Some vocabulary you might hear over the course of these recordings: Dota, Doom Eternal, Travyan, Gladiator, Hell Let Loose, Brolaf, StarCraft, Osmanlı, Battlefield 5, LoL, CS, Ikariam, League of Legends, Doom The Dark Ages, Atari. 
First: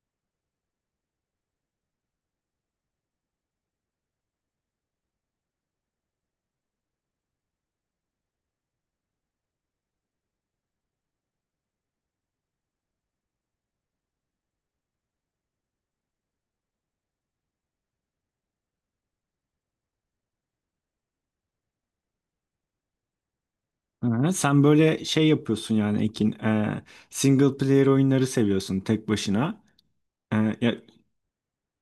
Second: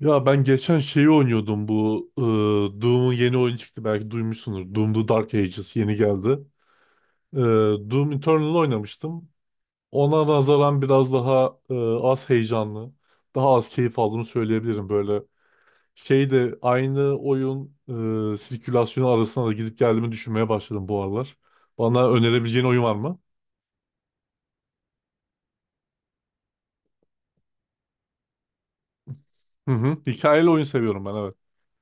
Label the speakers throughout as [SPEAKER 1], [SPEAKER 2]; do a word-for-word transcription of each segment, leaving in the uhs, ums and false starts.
[SPEAKER 1] Ya ben geçen şeyi oynuyordum bu e, Doom'un yeni oyun çıktı belki duymuşsunuz. Doom The Dark Ages yeni geldi. E, Doom Eternal oynamıştım. Ona nazaran biraz daha e, az heyecanlı, daha az keyif aldığımı söyleyebilirim. Böyle şey de aynı oyun e, sirkülasyonu arasında da gidip geldiğimi düşünmeye başladım bu aralar. Bana önerebileceğin oyun var mı?
[SPEAKER 2] Hı, Sen böyle şey yapıyorsun yani Ekin, e, single player oyunları seviyorsun tek başına.
[SPEAKER 1] Hı hı.
[SPEAKER 2] E,
[SPEAKER 1] Hikayeli oyun
[SPEAKER 2] ya,
[SPEAKER 1] seviyorum ben evet.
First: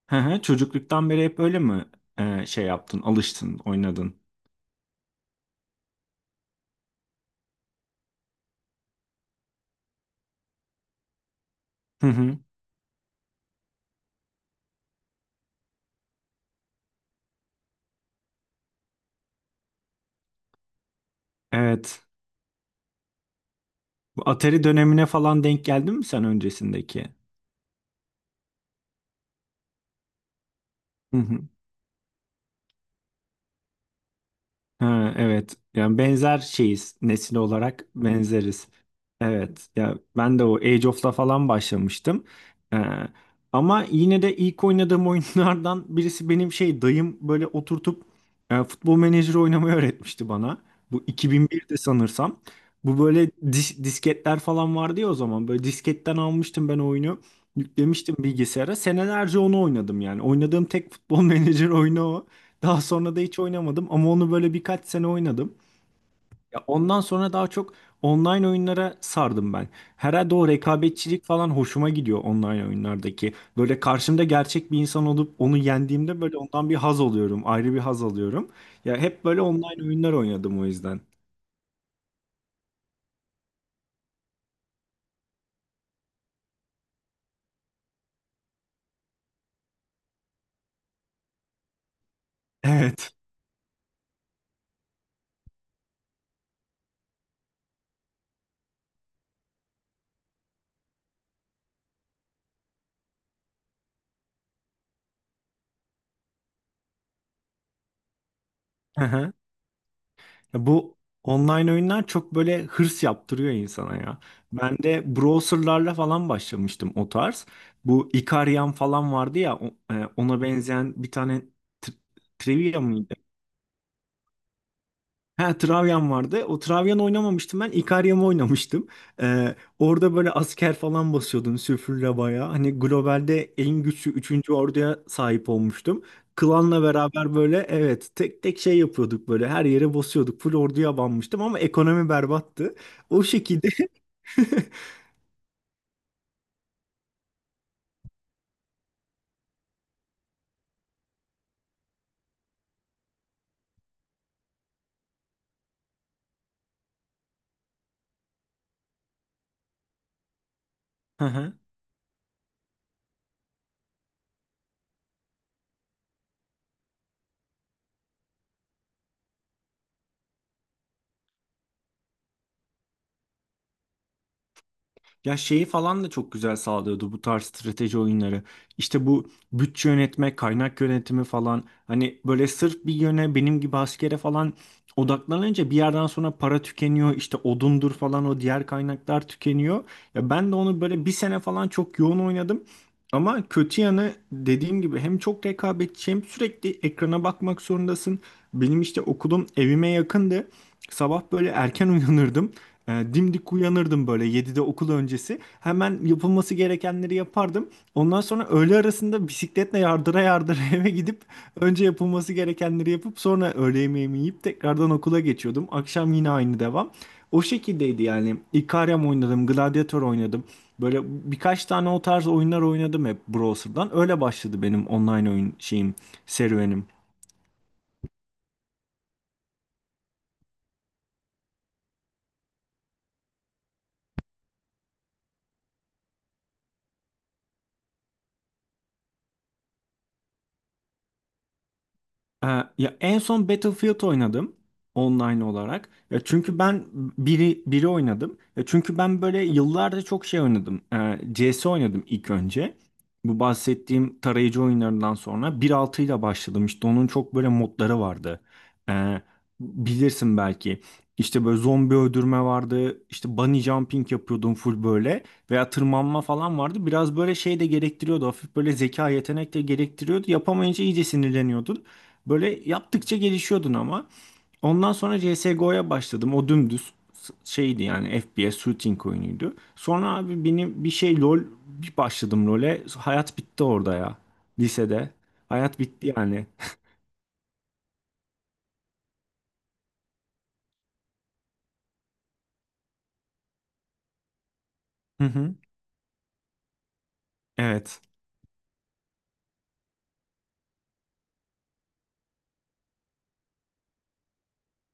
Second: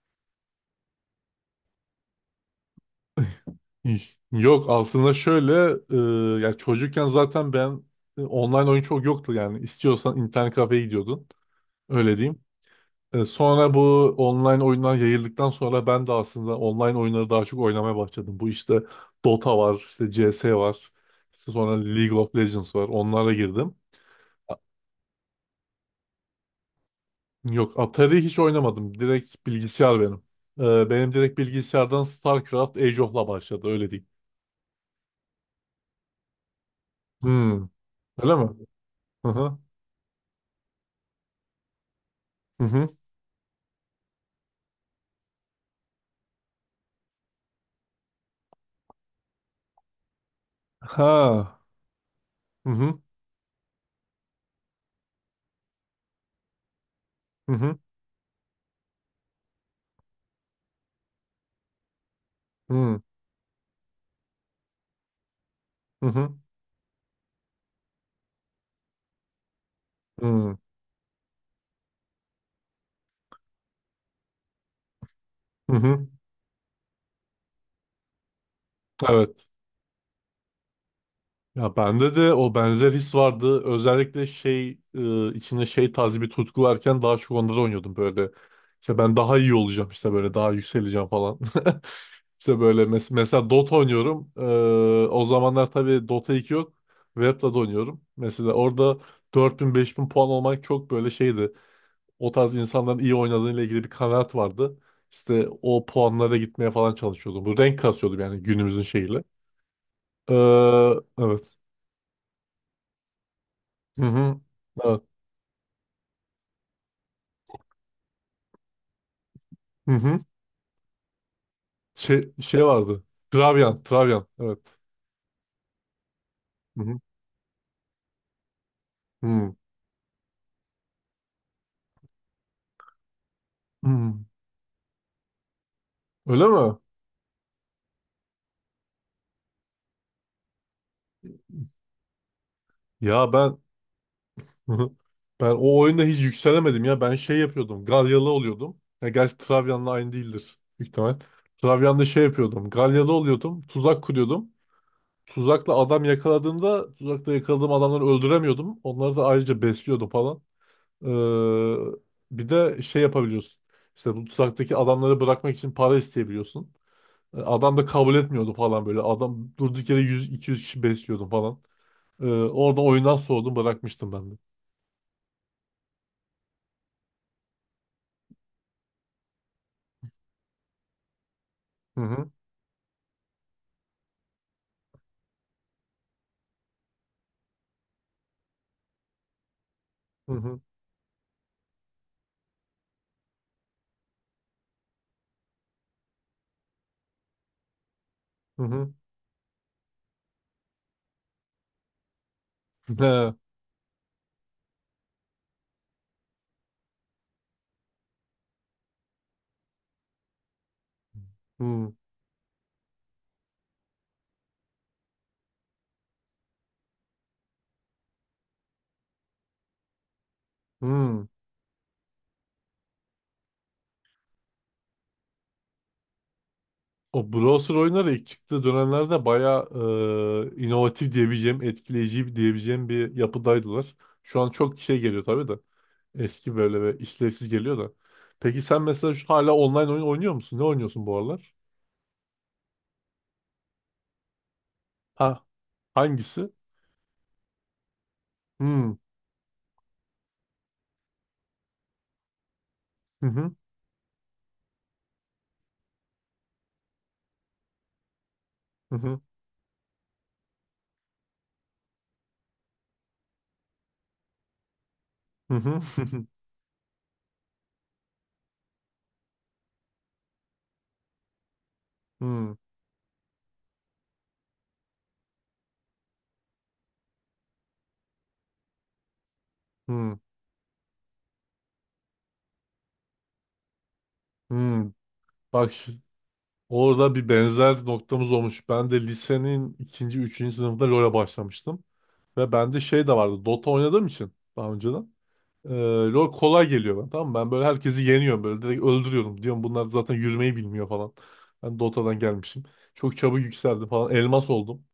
[SPEAKER 2] hı hı, çocukluktan beri hep öyle mi e, şey yaptın, alıştın, oynadın?
[SPEAKER 1] Yok aslında şöyle e, ya çocukken zaten ben e, online oyun çok yoktu yani istiyorsan internet kafeye gidiyordun
[SPEAKER 2] Hı
[SPEAKER 1] öyle
[SPEAKER 2] hı,
[SPEAKER 1] diyeyim. E, sonra bu online oyunlar yayıldıktan sonra ben de aslında online oyunları daha çok oynamaya başladım. Bu işte Dota var, işte C S var, işte sonra
[SPEAKER 2] evet.
[SPEAKER 1] League of Legends var onlara girdim.
[SPEAKER 2] Bu Atari dönemine falan denk geldin mi sen öncesindeki?
[SPEAKER 1] Yok Atari hiç oynamadım direkt bilgisayar benim. E, benim
[SPEAKER 2] Hı
[SPEAKER 1] direkt
[SPEAKER 2] hı.
[SPEAKER 1] bilgisayardan StarCraft Age of'la başladı öyle diyeyim.
[SPEAKER 2] Ha, evet. Yani benzer şeyiz nesil
[SPEAKER 1] Hmm,
[SPEAKER 2] olarak
[SPEAKER 1] öyle mi?
[SPEAKER 2] benzeriz.
[SPEAKER 1] Hı hı.
[SPEAKER 2] Evet. Ya ben de o Age of'la falan başlamıştım.
[SPEAKER 1] Hı
[SPEAKER 2] Ee,
[SPEAKER 1] hı.
[SPEAKER 2] ama yine de ilk oynadığım oyunlardan birisi benim şey dayım böyle oturtup e, futbol menajeri oynamayı öğretmişti bana. Bu
[SPEAKER 1] Ha.
[SPEAKER 2] iki bin birde sanırsam.
[SPEAKER 1] Hı hı
[SPEAKER 2] Bu böyle dis- disketler falan vardı ya o zaman. Böyle disketten almıştım ben oyunu.
[SPEAKER 1] hı hı
[SPEAKER 2] Yüklemiştim bilgisayara. Senelerce onu oynadım yani. Oynadığım tek futbol menajeri oyunu o. Daha
[SPEAKER 1] hı
[SPEAKER 2] sonra da hiç oynamadım ama onu böyle birkaç sene oynadım.
[SPEAKER 1] hı
[SPEAKER 2] Ya ondan sonra daha çok online oyunlara sardım ben.
[SPEAKER 1] hı
[SPEAKER 2] Herhalde o
[SPEAKER 1] hı
[SPEAKER 2] rekabetçilik falan hoşuma gidiyor online oyunlardaki. Böyle karşımda gerçek bir insan olup onu
[SPEAKER 1] hı hı.
[SPEAKER 2] yendiğimde böyle ondan bir haz alıyorum. Ayrı bir haz alıyorum. Ya hep böyle
[SPEAKER 1] Evet.
[SPEAKER 2] online oyunlar oynadım o yüzden.
[SPEAKER 1] Ya bende de o benzer his vardı. Özellikle şey e, içinde şey tarzı bir tutku varken daha çok onları oynuyordum böyle. İşte ben daha iyi olacağım işte böyle daha yükseleceğim falan. İşte böyle mes-
[SPEAKER 2] Evet.
[SPEAKER 1] mesela Dota oynuyorum. E, o zamanlar tabii Dota iki yok. Web'de de oynuyorum. Mesela orada dört bin beş bin puan olmak çok böyle şeydi. O tarz insanların iyi oynadığıyla ilgili bir kanaat vardı. İşte o puanlara gitmeye falan çalışıyordum. Bu renk kasıyordum yani günümüzün şeyiyle.
[SPEAKER 2] Ya
[SPEAKER 1] Ee,
[SPEAKER 2] Bu
[SPEAKER 1] evet.
[SPEAKER 2] online oyunlar çok böyle hırs yaptırıyor insana
[SPEAKER 1] Hı
[SPEAKER 2] ya.
[SPEAKER 1] hı.
[SPEAKER 2] Ben
[SPEAKER 1] Evet.
[SPEAKER 2] de browserlarla falan başlamıştım o tarz. Bu Ikariam falan vardı ya o-
[SPEAKER 1] Hı
[SPEAKER 2] e,
[SPEAKER 1] hı.
[SPEAKER 2] ona benzeyen bir tane tri-
[SPEAKER 1] Şey, şey
[SPEAKER 2] trivia
[SPEAKER 1] vardı.
[SPEAKER 2] mı?
[SPEAKER 1] Travyan. Travyan. Evet.
[SPEAKER 2] Ha, Travyan vardı. O
[SPEAKER 1] Hı hı.
[SPEAKER 2] Travyan oynamamıştım ben. Ikariam'ı oynamıştım.
[SPEAKER 1] Hı.
[SPEAKER 2] Ee, orada böyle asker falan basıyordun süfürle bayağı. Hani globalde en güçlü
[SPEAKER 1] Hı.
[SPEAKER 2] üçüncü orduya sahip olmuştum.
[SPEAKER 1] Öyle mi?
[SPEAKER 2] Klanla beraber böyle evet tek tek şey yapıyorduk, böyle her yere basıyorduk. Full orduya banmıştım ama ekonomi berbattı. O
[SPEAKER 1] Ya ben
[SPEAKER 2] şekilde.
[SPEAKER 1] ben o oyunda hiç yükselemedim ya. Ben şey yapıyordum. Galyalı oluyordum. Ya gerçi Travyan'la aynı değildir. Büyük ihtimal. Travyan'da şey yapıyordum. Galyalı oluyordum. Tuzak kuruyordum. Tuzakla adam yakaladığımda tuzakla yakaladığım adamları öldüremiyordum. Onları da ayrıca besliyordum falan. Ee, bir de şey yapabiliyorsun. İşte bu tuzaktaki adamları bırakmak için para isteyebiliyorsun. Ee, Adam da kabul etmiyordu falan böyle. Adam durduk yere yüz iki yüz kişi besliyordum falan. Ee, orada oyundan soğudum bırakmıştım ben de.
[SPEAKER 2] Ya şeyi falan da çok güzel sağlıyordu bu tarz strateji oyunları. İşte bu bütçe yönetme, kaynak yönetimi falan.
[SPEAKER 1] Hı
[SPEAKER 2] Hani
[SPEAKER 1] hı
[SPEAKER 2] böyle sırf bir yöne benim gibi askere falan odaklanınca bir yerden sonra para tükeniyor. İşte odundur falan o diğer kaynaklar tükeniyor. Ya
[SPEAKER 1] hı
[SPEAKER 2] ben de
[SPEAKER 1] hı
[SPEAKER 2] onu böyle bir sene falan çok yoğun oynadım. Ama kötü yanı dediğim gibi hem çok rekabetçi hem sürekli ekrana bakmak zorundasın.
[SPEAKER 1] hı
[SPEAKER 2] Benim
[SPEAKER 1] hı.
[SPEAKER 2] işte okulum evime yakındı. Sabah böyle erken uyanırdım. E,
[SPEAKER 1] He,
[SPEAKER 2] dimdik uyanırdım böyle yedide okul öncesi. Hemen yapılması gerekenleri yapardım. Ondan sonra öğle arasında bisikletle yardıra yardıra eve gidip önce
[SPEAKER 1] hı,
[SPEAKER 2] yapılması gerekenleri yapıp sonra öğle yemeğimi yiyip tekrardan okula geçiyordum. Akşam yine aynı devam. O şekildeydi yani. Ikariam oynadım, Gladiator oynadım. Böyle
[SPEAKER 1] hı.
[SPEAKER 2] birkaç tane o tarz oyunlar oynadım hep browser'dan. Öyle başladı benim online oyun şeyim, serüvenim.
[SPEAKER 1] O browser oyunları ilk çıktığı dönemlerde bayağı e, inovatif diyebileceğim, etkileyici diyebileceğim bir yapıdaydılar. Şu an çok şey geliyor tabii de. Eski böyle ve işlevsiz geliyor da. Peki sen mesela şu- hala online oyun oynuyor musun? Ne oynuyorsun bu aralar?
[SPEAKER 2] Ee, ya en son Battlefield oynadım
[SPEAKER 1] Ha,
[SPEAKER 2] online olarak. Ya
[SPEAKER 1] hangisi?
[SPEAKER 2] çünkü ben biri biri oynadım. Ya
[SPEAKER 1] Hmm.
[SPEAKER 2] çünkü ben böyle yıllarda çok şey oynadım. Ee, C S oynadım ilk önce.
[SPEAKER 1] Hı
[SPEAKER 2] Bu
[SPEAKER 1] hı.
[SPEAKER 2] bahsettiğim tarayıcı oyunlarından sonra bir nokta altı ile başladım. İşte onun çok böyle modları vardı.
[SPEAKER 1] Hı hı.
[SPEAKER 2] Ee, Bilirsin belki. İşte böyle zombi öldürme vardı. İşte bunny jumping yapıyordum full böyle.
[SPEAKER 1] Hı
[SPEAKER 2] Veya
[SPEAKER 1] hı.
[SPEAKER 2] tırmanma falan vardı. Biraz böyle şey de gerektiriyordu. Hafif böyle zeka yetenek de gerektiriyordu. Yapamayınca iyice sinirleniyordun.
[SPEAKER 1] Hmm.
[SPEAKER 2] Böyle yaptıkça gelişiyordun ama. Ondan sonra C S G O'ya başladım. O dümdüz s- şeydi yani F P S shooting oyunuydu.
[SPEAKER 1] Hmm.
[SPEAKER 2] Sonra abi benim bir şey LoL, bir başladım LoL'e. Hayat bitti orada ya.
[SPEAKER 1] Hmm.
[SPEAKER 2] Lisede.
[SPEAKER 1] Bak
[SPEAKER 2] Hayat
[SPEAKER 1] şu-
[SPEAKER 2] bitti yani.
[SPEAKER 1] orada bir benzer noktamız olmuş. Ben de lisenin ikinci, üçüncü sınıfında LoL'e başlamıştım. Ve bende şey de vardı. Dota oynadığım için daha önceden.
[SPEAKER 2] Hı hı.
[SPEAKER 1] Ee, LoL kolay geliyor bana tamam mı? Ben böyle
[SPEAKER 2] Evet.
[SPEAKER 1] herkesi yeniyorum böyle direkt öldürüyorum. Diyorum bunlar zaten yürümeyi bilmiyor falan. Ben Dota'dan gelmişim. Çok çabuk yükseldim falan. Elmas oldum.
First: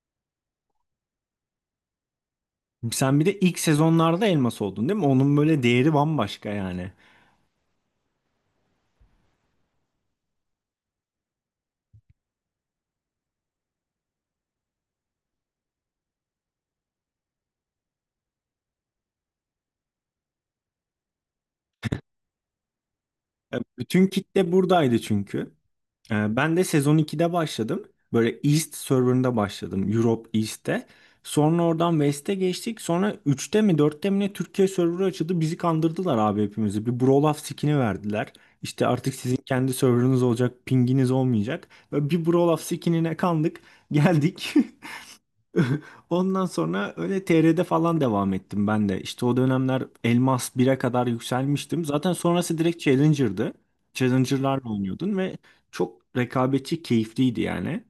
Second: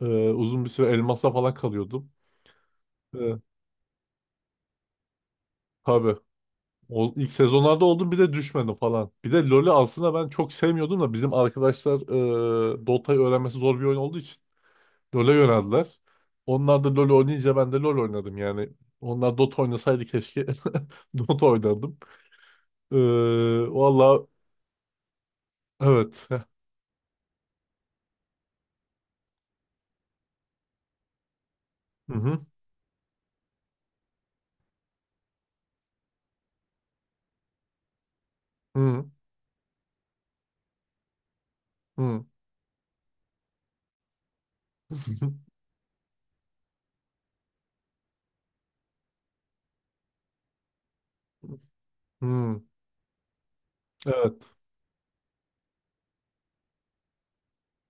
[SPEAKER 1] Ee, uzun bir süre elmasla falan kalıyordum.
[SPEAKER 2] Sen bir
[SPEAKER 1] Ee,
[SPEAKER 2] de ilk sezonlarda elmas oldun değil mi? Onun böyle değeri
[SPEAKER 1] tabii.
[SPEAKER 2] bambaşka yani.
[SPEAKER 1] O, ilk sezonlarda oldum bir de düşmedim falan. Bir de LoL'ü aslında ben çok sevmiyordum da bizim arkadaşlar e, Dota'yı öğrenmesi zor bir oyun olduğu için LoL'e yöneldiler. Onlar da LoL oynayınca ben de LoL oynadım yani. Onlar Dota oynasaydı keşke Dota oynardım. Ee,
[SPEAKER 2] E, Bütün
[SPEAKER 1] Vallahi
[SPEAKER 2] kitle buradaydı çünkü.
[SPEAKER 1] evet.
[SPEAKER 2] Ee,
[SPEAKER 1] Heh.
[SPEAKER 2] Ben de sezon ikide başladım. Böyle East serverında başladım. Europe East'te. Sonra oradan
[SPEAKER 1] Hı
[SPEAKER 2] West'e
[SPEAKER 1] hı.
[SPEAKER 2] geçtik. Sonra üçte mi dörtte mi ne Türkiye serverı açıldı. Bizi kandırdılar abi hepimizi. Bir Brolaf skin'i verdiler.
[SPEAKER 1] Hı
[SPEAKER 2] İşte
[SPEAKER 1] hı.
[SPEAKER 2] artık sizin kendi serverınız olacak. Pinginiz olmayacak. Böyle
[SPEAKER 1] Hı.
[SPEAKER 2] bir Brolaf skin'ine kandık. Geldik. Ondan sonra öyle T R'de falan devam ettim ben de. İşte o dönemler Elmas bire kadar yükselmiştim. Zaten sonrası
[SPEAKER 1] Hı.
[SPEAKER 2] direkt Challenger'dı.
[SPEAKER 1] Evet.
[SPEAKER 2] Challenger'larla oynuyordun ve çok rekabetçi, keyifliydi yani.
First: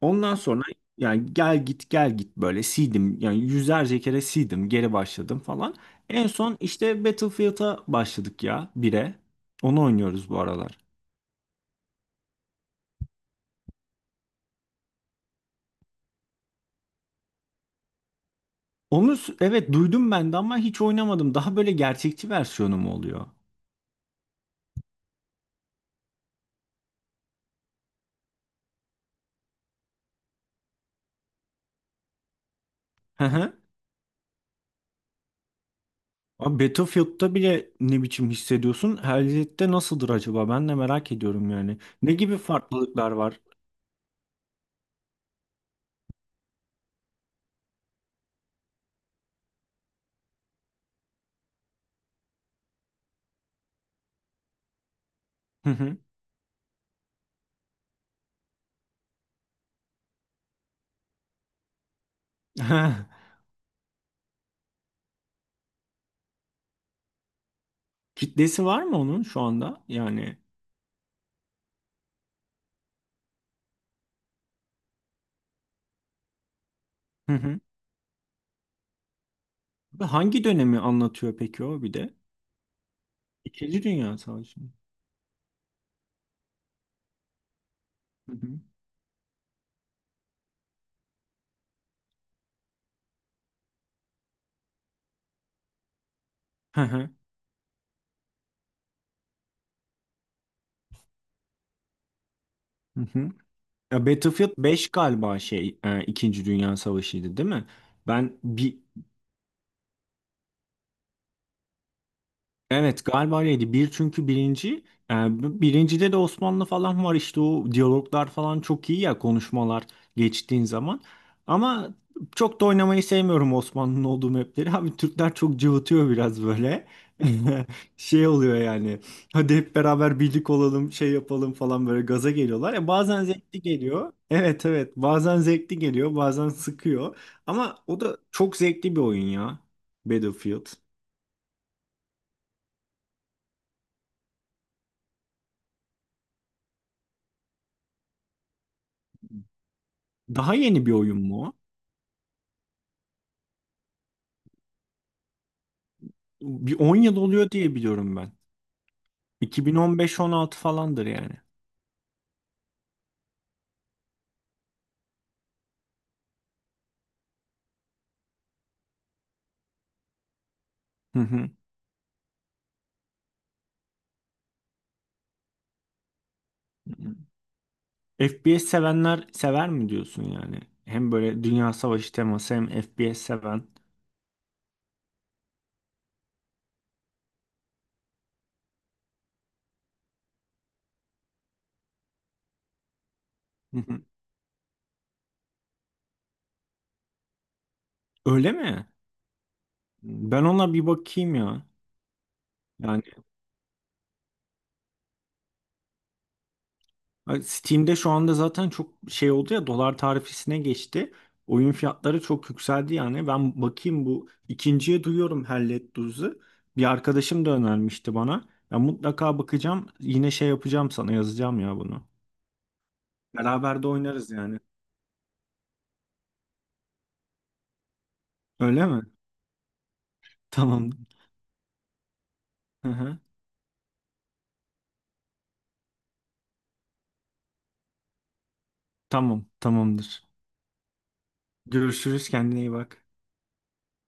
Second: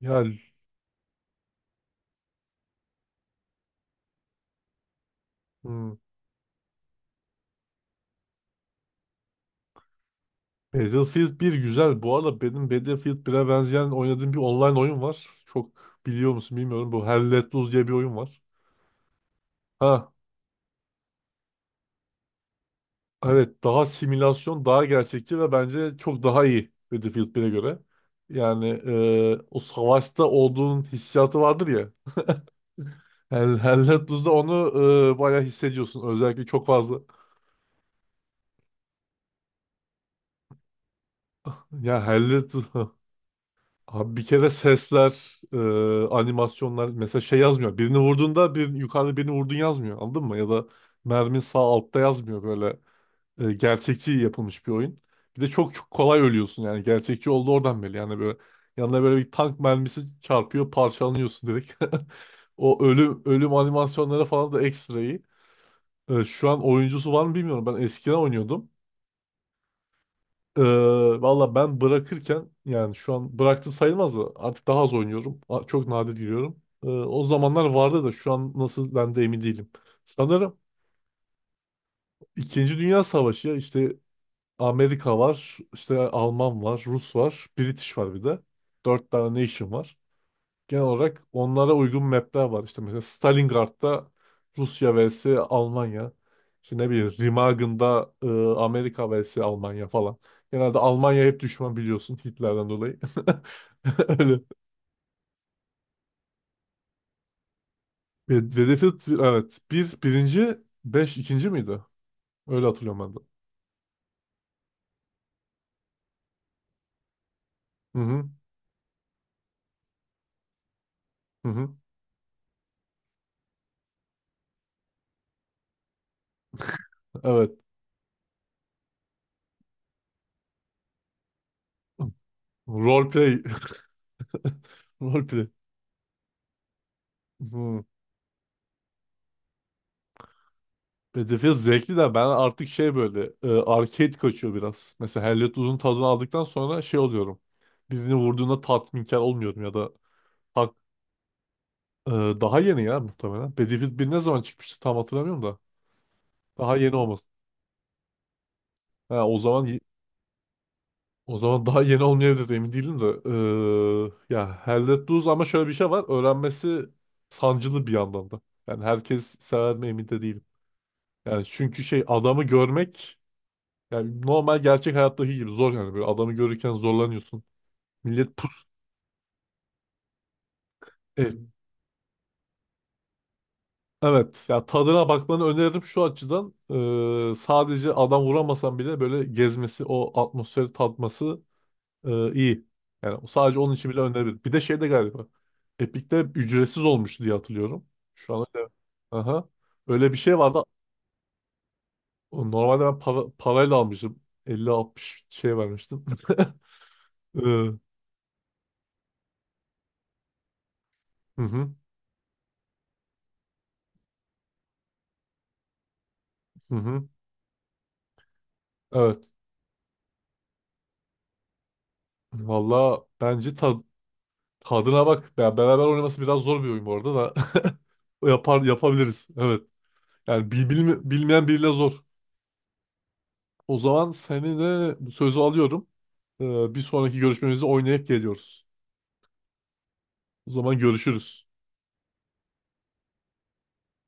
[SPEAKER 2] Ondan
[SPEAKER 1] Yani
[SPEAKER 2] sonra yani gel git gel git böyle sildim. Yani yüzlerce kere sildim, geri başladım falan.
[SPEAKER 1] hı.
[SPEAKER 2] En son işte Battlefield'a başladık ya bire. Onu oynuyoruz bu aralar.
[SPEAKER 1] Battlefield bir güzel. Bu arada benim Battlefield bire benzeyen oynadığım bir online oyun var. Çok biliyor musun bilmiyorum. Bu Hell Let Loose diye bir oyun var.
[SPEAKER 2] Onu s- evet, duydum
[SPEAKER 1] Ha,
[SPEAKER 2] ben de ama hiç oynamadım. Daha böyle gerçekçi versiyonu mu oluyor?
[SPEAKER 1] evet daha simülasyon, daha gerçekçi ve bence çok daha iyi Battlefield bire göre. Yani e, o savaşta olduğun hissiyatı vardır ya. Hell, Hell Let Loose'da onu e, bayağı hissediyorsun. Özellikle
[SPEAKER 2] Abi
[SPEAKER 1] çok fazla.
[SPEAKER 2] Battlefield'da bile ne biçim hissediyorsun? Hell'de nasıldır acaba? Ben de merak ediyorum yani.
[SPEAKER 1] Ya
[SPEAKER 2] Ne
[SPEAKER 1] Hell
[SPEAKER 2] gibi
[SPEAKER 1] Let Loose
[SPEAKER 2] farklılıklar var?
[SPEAKER 1] abi bir kere sesler, e, animasyonlar mesela şey yazmıyor. Birini vurduğunda bir yukarıda birini vurdun yazmıyor. Anladın mı? Ya da mermin sağ altta yazmıyor böyle. E, gerçekçi yapılmış bir oyun. Bir de
[SPEAKER 2] Hı
[SPEAKER 1] çok çok
[SPEAKER 2] hı.
[SPEAKER 1] kolay ölüyorsun yani gerçekçi oldu oradan belli. Yani böyle yanına böyle bir tank mermisi çarpıyor, parçalanıyorsun direkt. O ölüm ölüm animasyonları falan da ekstra iyi. E, şu an oyuncusu var mı bilmiyorum. Ben eskiden
[SPEAKER 2] Kitlesi
[SPEAKER 1] oynuyordum.
[SPEAKER 2] var mı onun şu anda? Yani
[SPEAKER 1] Ee, valla ben bırakırken yani şu an bıraktım sayılmaz da artık daha az oynuyorum. A- Çok nadir giriyorum. Ee, o
[SPEAKER 2] hı hı.
[SPEAKER 1] zamanlar vardı da şu an nasıl ben de emin değilim.
[SPEAKER 2] Ve Hangi
[SPEAKER 1] Sanırım
[SPEAKER 2] dönemi anlatıyor peki o bir de?
[SPEAKER 1] İkinci Dünya Savaşı ya
[SPEAKER 2] İkinci
[SPEAKER 1] işte
[SPEAKER 2] Dünya Savaşı mı?
[SPEAKER 1] Amerika var, işte Alman var, Rus var, British var bir
[SPEAKER 2] Hı
[SPEAKER 1] de.
[SPEAKER 2] hı.
[SPEAKER 1] Dört tane nation var genel olarak onlara uygun mapler var. İşte mesela Stalingrad'da Rusya vs Almanya. İşte
[SPEAKER 2] Hı
[SPEAKER 1] ne
[SPEAKER 2] hı.
[SPEAKER 1] bileyim Remagen'da e, Amerika vs Almanya falan. Genelde Almanya hep düşman biliyorsun Hitler'den dolayı.
[SPEAKER 2] Hı hı. Ya
[SPEAKER 1] Öyle.
[SPEAKER 2] Battlefield beş galiba şey e, İkinci Dünya Savaşı'ydı değil mi?
[SPEAKER 1] Ve-
[SPEAKER 2] Ben
[SPEAKER 1] ve
[SPEAKER 2] bir.
[SPEAKER 1] Battlefield evet. Bir birinci, beş ikinci miydi? Öyle hatırlıyorum
[SPEAKER 2] Evet,
[SPEAKER 1] ben de.
[SPEAKER 2] galiba öyleydi. Bir çünkü birinci. e, Birincide de Osmanlı falan var, işte o
[SPEAKER 1] Hı hı.
[SPEAKER 2] diyaloglar falan çok iyi ya konuşmalar geçtiğin zaman.
[SPEAKER 1] Hı hı.
[SPEAKER 2] Ama çok da oynamayı sevmiyorum Osmanlı'nın olduğu mapleri. Abi Türkler çok cıvıtıyor biraz böyle.
[SPEAKER 1] Evet.
[SPEAKER 2] Şey oluyor yani. Hadi hep beraber birlik olalım, şey yapalım falan, böyle gaza geliyorlar. Ya bazen
[SPEAKER 1] Roleplay.
[SPEAKER 2] zevkli geliyor. Evet, evet. Bazen
[SPEAKER 1] Roleplay.
[SPEAKER 2] zevkli geliyor, bazen sıkıyor. Ama
[SPEAKER 1] Hı.
[SPEAKER 2] o da çok zevkli bir oyun ya. Battlefield.
[SPEAKER 1] Battlefield zevkli de ben artık şey böyle e, arcade kaçıyor biraz. Mesela Hellet Uzun tadını aldıktan sonra şey oluyorum. Birini vurduğunda tatminkar olmuyorum ya da
[SPEAKER 2] Daha
[SPEAKER 1] hak-
[SPEAKER 2] yeni bir oyun mu o?
[SPEAKER 1] e, daha yeni ya muhtemelen. Battlefield bir ne zaman çıkmıştı tam hatırlamıyorum da. Daha
[SPEAKER 2] Bir
[SPEAKER 1] yeni
[SPEAKER 2] on yıl
[SPEAKER 1] olmasın.
[SPEAKER 2] oluyor diye biliyorum ben.
[SPEAKER 1] Ha, o zaman
[SPEAKER 2] iki bin on beş-on altı falandır yani.
[SPEAKER 1] o zaman daha yeni olmayabilir emin değilim de. E, ya Hellet Uzun ama şöyle bir şey var. Öğrenmesi sancılı bir yandan da. Yani herkes sever mi emin de değilim.
[SPEAKER 2] Hı
[SPEAKER 1] Yani
[SPEAKER 2] hı.
[SPEAKER 1] çünkü şey adamı görmek yani normal gerçek hayattaki gibi zor yani. Böyle adamı görürken
[SPEAKER 2] Hı.
[SPEAKER 1] zorlanıyorsun. Millet pus.
[SPEAKER 2] F P S sevenler sever mi diyorsun yani? Hem
[SPEAKER 1] Evet.
[SPEAKER 2] böyle Dünya Savaşı teması hem F P S seven.
[SPEAKER 1] Evet. Ya tadına bakmanı öneririm şu açıdan. Ee, sadece adam vuramasan bile böyle gezmesi, o atmosferi tatması e, iyi. Yani sadece onun
[SPEAKER 2] Hı
[SPEAKER 1] için bile
[SPEAKER 2] hı.
[SPEAKER 1] öneririm. Bir de şey de galiba. Epic'te ücretsiz olmuştu diye hatırlıyorum. Şu an
[SPEAKER 2] Öyle
[SPEAKER 1] öyle.
[SPEAKER 2] mi?
[SPEAKER 1] Aha. Öyle bir şey
[SPEAKER 2] Ben
[SPEAKER 1] vardı.
[SPEAKER 2] ona bir bakayım ya.
[SPEAKER 1] Normalde ben
[SPEAKER 2] Yani.
[SPEAKER 1] para, parayla almıştım. elli altmış şey vermiştim. Ee,
[SPEAKER 2] Ay,
[SPEAKER 1] hı
[SPEAKER 2] Steam'de şu anda zaten çok şey oldu ya, dolar tarifesine geçti.
[SPEAKER 1] hı,
[SPEAKER 2] Oyun fiyatları çok yükseldi yani. Ben bakayım, bu ikinciye duyuyorum Hellet Duz'u.
[SPEAKER 1] hı
[SPEAKER 2] Bir
[SPEAKER 1] hı.
[SPEAKER 2] arkadaşım da önermişti bana. Ben
[SPEAKER 1] Evet.
[SPEAKER 2] mutlaka bakacağım. Yine şey yapacağım, sana yazacağım ya bunu.
[SPEAKER 1] Valla bence
[SPEAKER 2] Beraber
[SPEAKER 1] tad-
[SPEAKER 2] de oynarız yani.
[SPEAKER 1] tadına bak. Ya beraber oynaması biraz zor bir oyun bu arada da. Yapar,
[SPEAKER 2] Öyle mi?
[SPEAKER 1] yapabiliriz. Evet. Yani bil-
[SPEAKER 2] Tamam.
[SPEAKER 1] bilme- bilmeyen biriyle zor.
[SPEAKER 2] Hı hı.
[SPEAKER 1] O zaman seni de bu sözü alıyorum. Ee, bir sonraki görüşmemizi oynayıp geliyoruz.
[SPEAKER 2] Tamam, tamamdır.
[SPEAKER 1] O zaman görüşürüz.
[SPEAKER 2] Görüşürüz, kendine iyi bak.